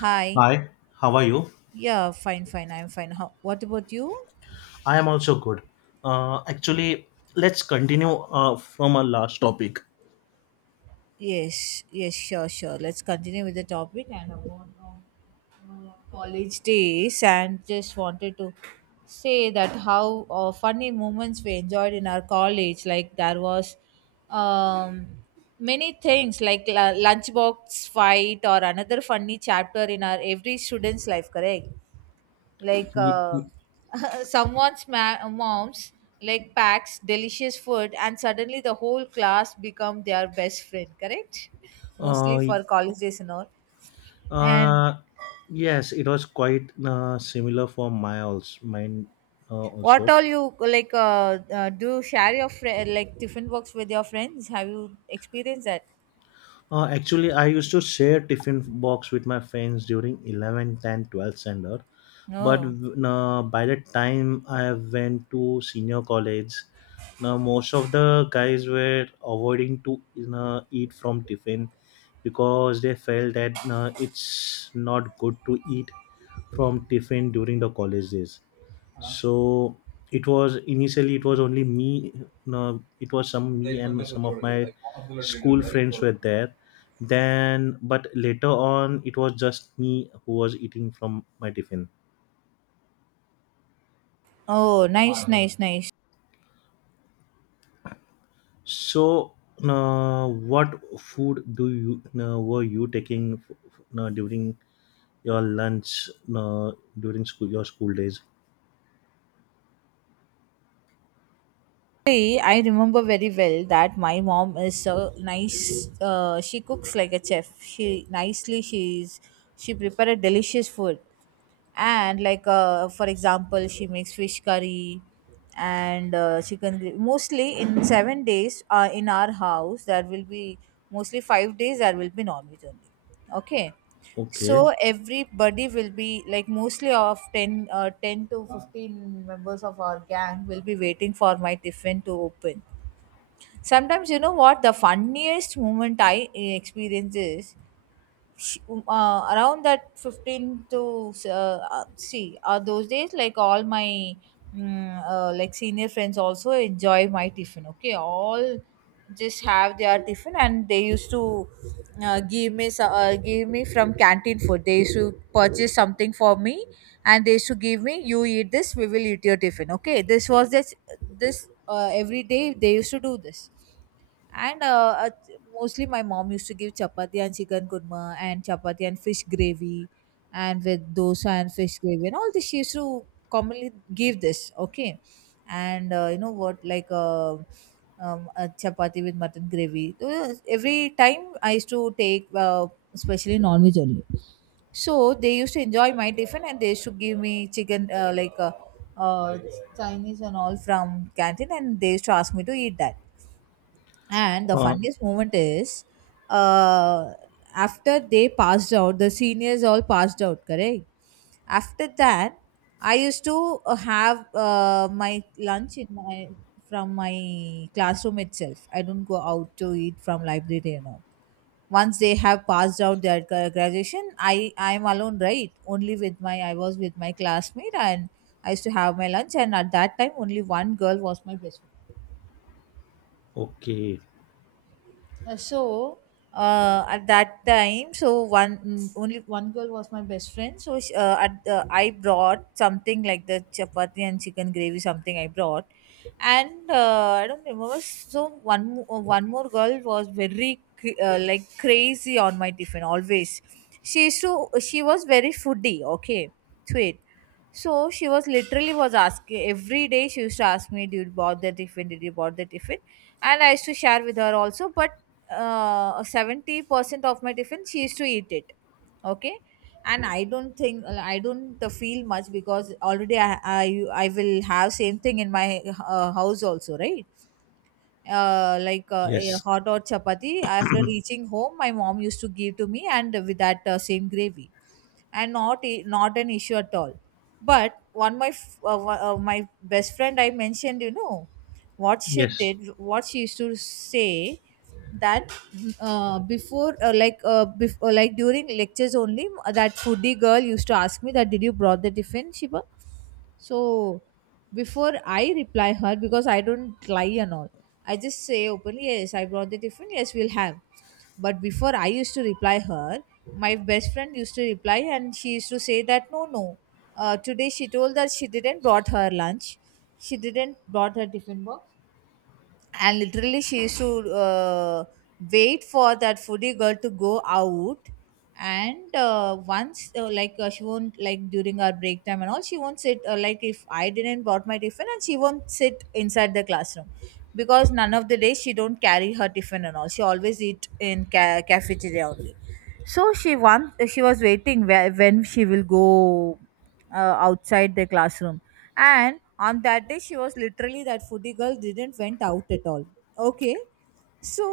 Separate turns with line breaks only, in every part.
Hi.
Hi, how are you?
Yeah, fine, fine. I'm fine. How, what about you?
I am also good. Actually, let's continue from our last topic.
Yes, yes, sure, sure. Let's continue with the topic and about college days. And just wanted to say that how funny moments we enjoyed in our college. Like there was um, many things like lunchbox fight or another funny chapter in our every student's life. Correct. like
Ye-
uh,
ye-
mom's like packs delicious food and suddenly the whole class become their best friend, correct. Mostly
Uh,
for college days and all. And
uh, yes, it was quite similar for my also, mine uh,
what
also.
all you like do you share your friend like different works with your friends, have you experienced that?
Actually, I used to share tiffin box with my friends during 11th and 12th standard. But
No.
by the time I went to senior college, now most of the guys were avoiding to eat from tiffin because they felt that it's not good to eat from tiffin during the college days. So it was initially it was only me, it was some me and some of my school friends were there then, but later on it was just me who was eating from my tiffin.
Oh, nice, nice, nice.
So, what food do you were you taking during your lunch uh, during school your school days?
Actually, I remember very well that my mom is so nice. She cooks like a chef. She nicely she prepare a delicious food, and like for example, she makes fish curry and chicken gravy. Mostly in 7 days, in our house there will be mostly 5 days there will be non veg only. Okay,
Okay.
so everybody will be like mostly of 10 to 15 members of our gang will be waiting for my tiffin to open. Sometimes you know what the funniest moment I experience is, around that 15 to, see, those days like all my like senior friends also enjoy my tiffin, okay. All just have their tiffin and they used to, give me from canteen food. They used to purchase something for me, and they used to give me, you eat this, we will eat your tiffin, okay. This was this this uh, every day they used to do this. And mostly my mom used to give chapati and chicken kurma, and chapati and fish gravy, and with dosa and fish gravy and all this. She used to commonly give this, okay? And you know what, a chapati with mutton gravy. Every time I used to take, especially non-veg only. So they used to enjoy my tiffin and they used to give me chicken, uh, Chinese and all from canteen, and they used to ask me to eat that. And the
Uh,
funniest moment is, uh, after they passed out, the seniors all passed out, correct? After that, I used to have my lunch in my, from my classroom itself. I don't go out to eat from library, you know. Once they have passed out their graduation, I am alone, right? Only with my, I was with my classmate, and I used to have my lunch. And at that time, only one girl was my best friend.
okay.
Uh, so at that time, so one, only one girl was my best friend. So she, at the, I brought something like the chapati and chicken gravy, something I brought. And I don't remember, so one more girl was very like crazy on my tiffin always. She used to, she was very foodie, okay, sweet. So she was literally was asking every day. She used to ask me, "Did you bought the tiffin? Did you bought the tiffin?" And I used to share with her also. But 70% of my tiffin, she used to eat it. Okay, and I don't think, I don't feel much because already I will have same thing in my house also, right? Uh, like a
Yes.
hot or chapati. After reaching home, my mom used to give to me and with that same gravy, and not an issue at all. But one my f- one- my best friend I mentioned, you know, what she
Yes.
did, what she used to say, that like during lectures only, that foodie girl used to ask me that did you brought the tiffin, Shiba. So before I reply her, because I don't lie and all, I just say openly, yes, I brought the tiffin, yes, we'll have. But before I used to reply her, my best friend used to reply, and she used to say that no, no. Today she told that she didn't brought her lunch. She didn't brought her tiffin box, and literally she used to wait for that foodie girl to go out. And once like she won't like during our break time and all, she won't sit, like if I didn't brought my tiffin, and she won't sit inside the classroom, because none of the days she don't carry her tiffin and all, she always eat in cafeteria only. So she wants, she was waiting where, when she will go outside the classroom. And on that day, she was literally, that foodie girl didn't went out at all, okay. So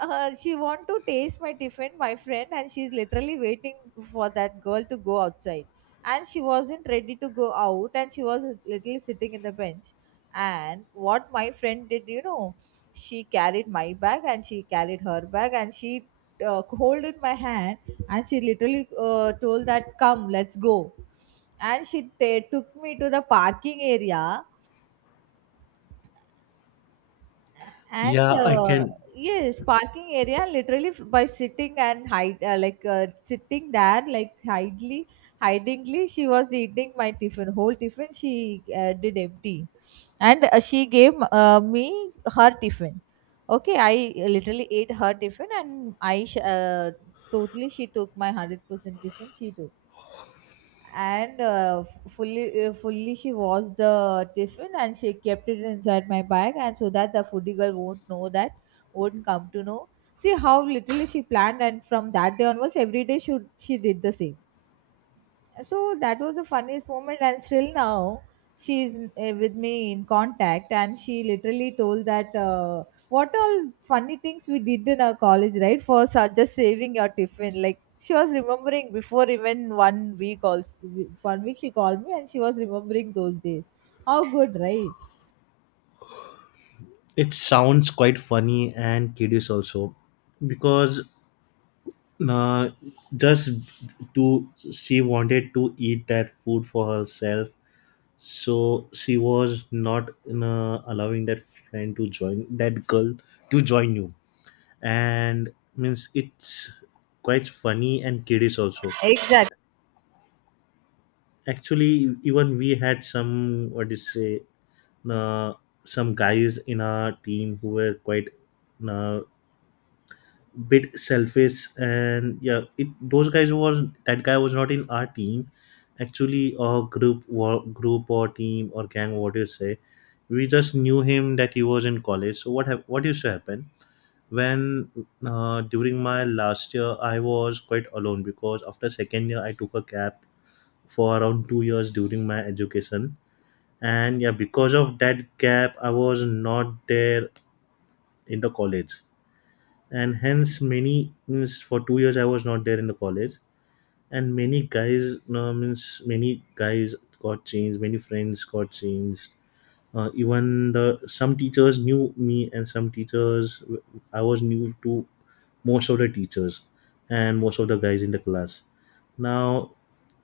she want to taste my tiffin, my friend, and she's literally waiting for that girl to go outside, and she wasn't ready to go out, and she was literally sitting in the bench. And what my friend did, you know, she carried my bag and she carried her bag, and she holded my hand, and she literally told that come, let's go. And she took me to the parking area. and
Yeah, I
uh,
can.
yes, parking area, literally by sitting and hide, sitting there like hidely, hidingly, she was eating my tiffin. Whole tiffin she did empty, and she gave me her tiffin, okay. I literally ate her tiffin, and totally she took my 100% tiffin, she took. And fully she washed the tiffin and she kept it inside my bag, and so that the foodie girl won't know that, won't come to know. See how little she planned, and from that day onwards, every day she did the same. So that was the funniest moment, and still now she's with me in contact, and she literally told that, what all funny things we did in our college, right? For such just saving your tiffin, like she was remembering. Before even 1 week also, 1 week, she called me and she was remembering those days. How good, right?
It sounds quite funny and kiddish also, because uh, just to, she wanted to eat that food for herself, so she was not allowing that friend to join that girl, to join you. And means it's quite funny and kiddish also.
Exactly.
Actually, even we had some, what do you say, uh, some guys in our team who were quite uh, bit selfish. And yeah, it those guys was that guy was not in our team actually, or group, or team, or gang, what do you say. We just knew him, that he was in college. So what what used to happen, when, during my last year I was quite alone because after second year I took a gap for around 2 years during my education. And yeah, because of that gap I was not there in the college, and hence many, means for 2 years I was not there in the college, and many guys, no, means many guys got changed, many friends got changed. Even the some teachers knew me, and some teachers I was new to. Most of the teachers and most of the guys in the class. Now,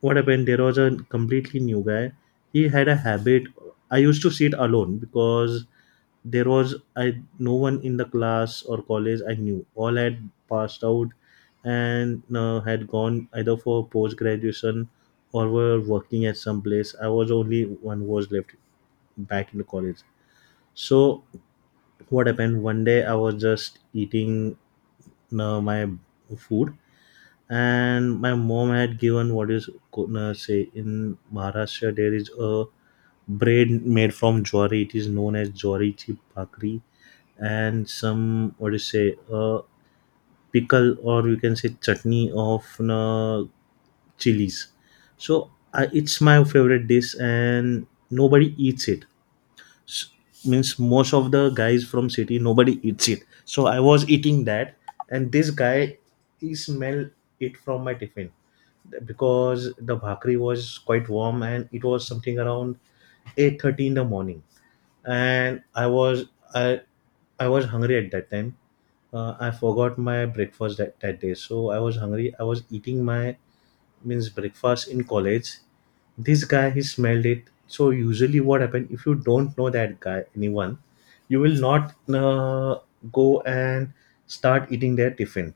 what happened? There was a completely new guy. He had a habit. I used to sit alone because there was I no one in the class or college I knew, all had passed out and had gone either for post graduation or were working at some place. I was only one who was left back in the college. So what happened, one day I was just eating my food, and my mom had given, what is, say, in Maharashtra there is a bread made from jwari, it is known as jwari chip bhakri, and some, what do you say, pickle, or you can say chutney of chilies. So I, it's my favorite dish and nobody eats it. S- Means most of the guys from city, nobody eats it. So I was eating that, and this guy, he smelled it from my tiffin because the bhakri was quite warm, and it was something around 8:30 in the morning. And I was, I I was hungry at that time. I forgot my breakfast that, that day, so I was hungry. I was eating my, means breakfast in college. This guy, he smelled it. So usually, what happen, if you don't know that guy, anyone, you will not go and start eating their tiffin.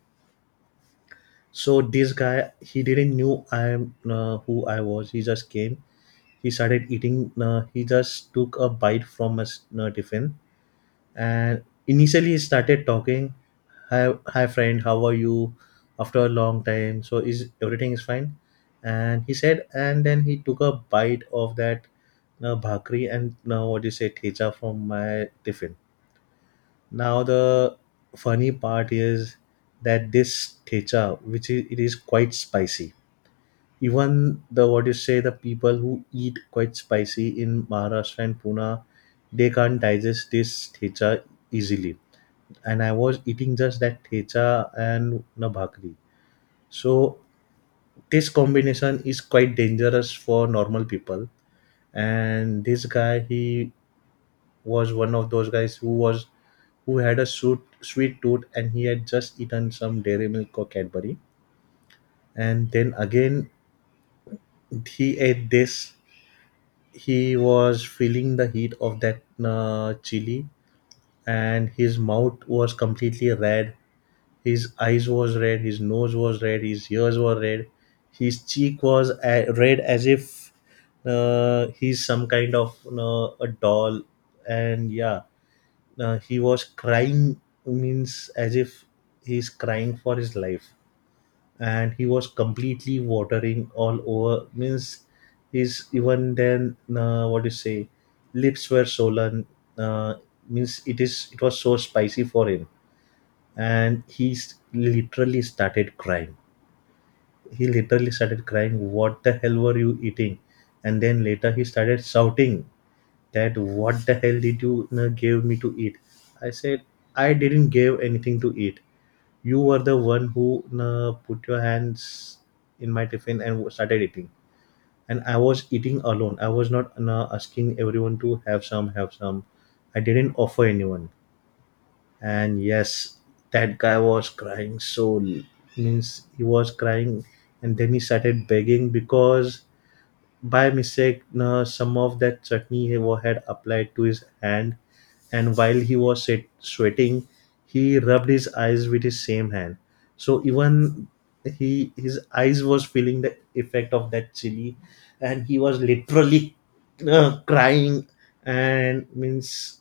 So this guy, he didn't knew I am, who I was. He just came, he started eating, he just took a bite from his tiffin. And initially he started talking, hi, hi friend, how are you, after a long time, so is everything is fine. And he said, and then he took a bite of that bhakri and now, what you say, thecha from my tiffin. Now the funny part is that this thecha, which is, it is quite spicy. Even the, what you say, the people who eat quite spicy in Maharashtra and Pune, they can't digest this thecha easily. And I was eating just that thecha and na bhakri. So this combination is quite dangerous for normal people. And this guy, he was one of those guys who was, who had a sweet tooth, and he had just eaten some dairy milk or Cadbury. And then again, he ate this. He was feeling the heat of that chili, and his mouth was completely red. His eyes was red, his nose was red, his ears were red, his cheek was red, as if he's some kind of a doll. And yeah, he was crying, means as if he's crying for his life. And he was completely watering all over, means his, even then, what do you say, lips were swollen. uh, Means it is, it was so spicy for him, and he literally started crying. He literally started crying, what the hell were you eating? And then later he started shouting that, what the hell did you give me to eat? I said, I didn't give anything to eat. You were the one who put your hands in my tiffin and started eating. And I was eating alone, I was not asking everyone to have some. I didn't offer anyone. And yes, that guy was crying so means he was crying. And then he started begging, because by mistake some of that chutney he had applied to his hand, and while he was sweating, he rubbed his eyes with his same hand. So even he, his eyes was feeling the effect of that chili, and he was literally crying. And means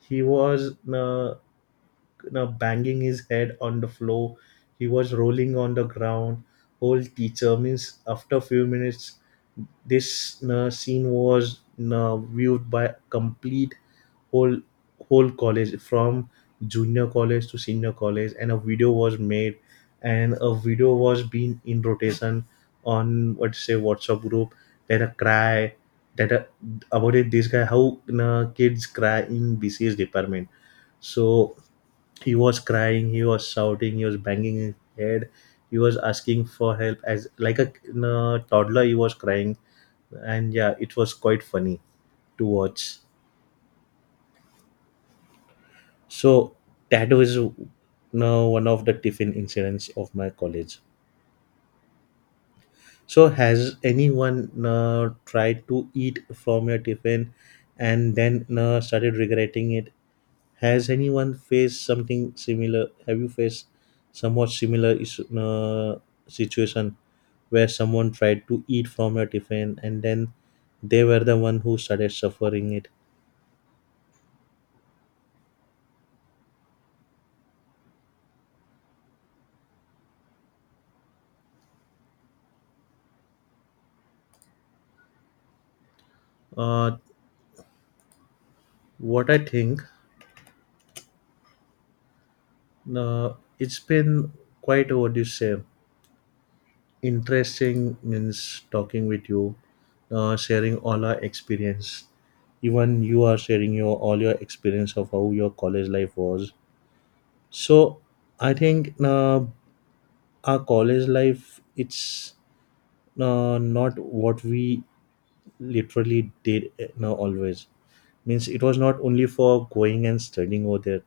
he was, banging his head on the floor. He was rolling on the ground. Whole teacher, means after a few minutes, this scene was viewed by complete whole, college from junior college to senior college, and a video was made, and a video was being in rotation on, what say, WhatsApp group. That a cry, that about it, this guy, how kids cry in BCS department. So he was crying, he was shouting, he was banging his head, he was asking for help, as like a toddler, he was crying. And yeah, it was quite funny to watch. So that was one of the tiffin incidents of my college. So has anyone tried to eat from your tiffin and then started regretting it? Has anyone faced something similar? Have you faced somewhat similar issue, situation, where someone tried to eat from your tiffin and then they were the one who started suffering it? Uh, what I think, uh, it's been quite, what do you say, interesting, means talking with you, sharing all our experience. Even you are sharing your, all your experience of how your college life was. So I think, our college life, it's not what we literally did, no, always, means it was not only for going and studying over there,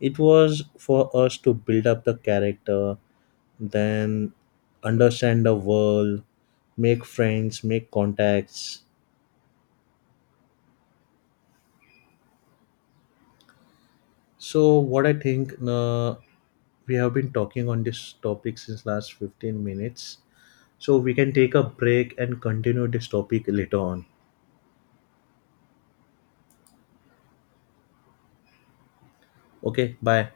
it was for us to build up the character, then understand the world, make friends, make contacts. So what I think, we have been talking on this topic since last 15 minutes, so we can take a break and continue this topic later on. Okay, bye.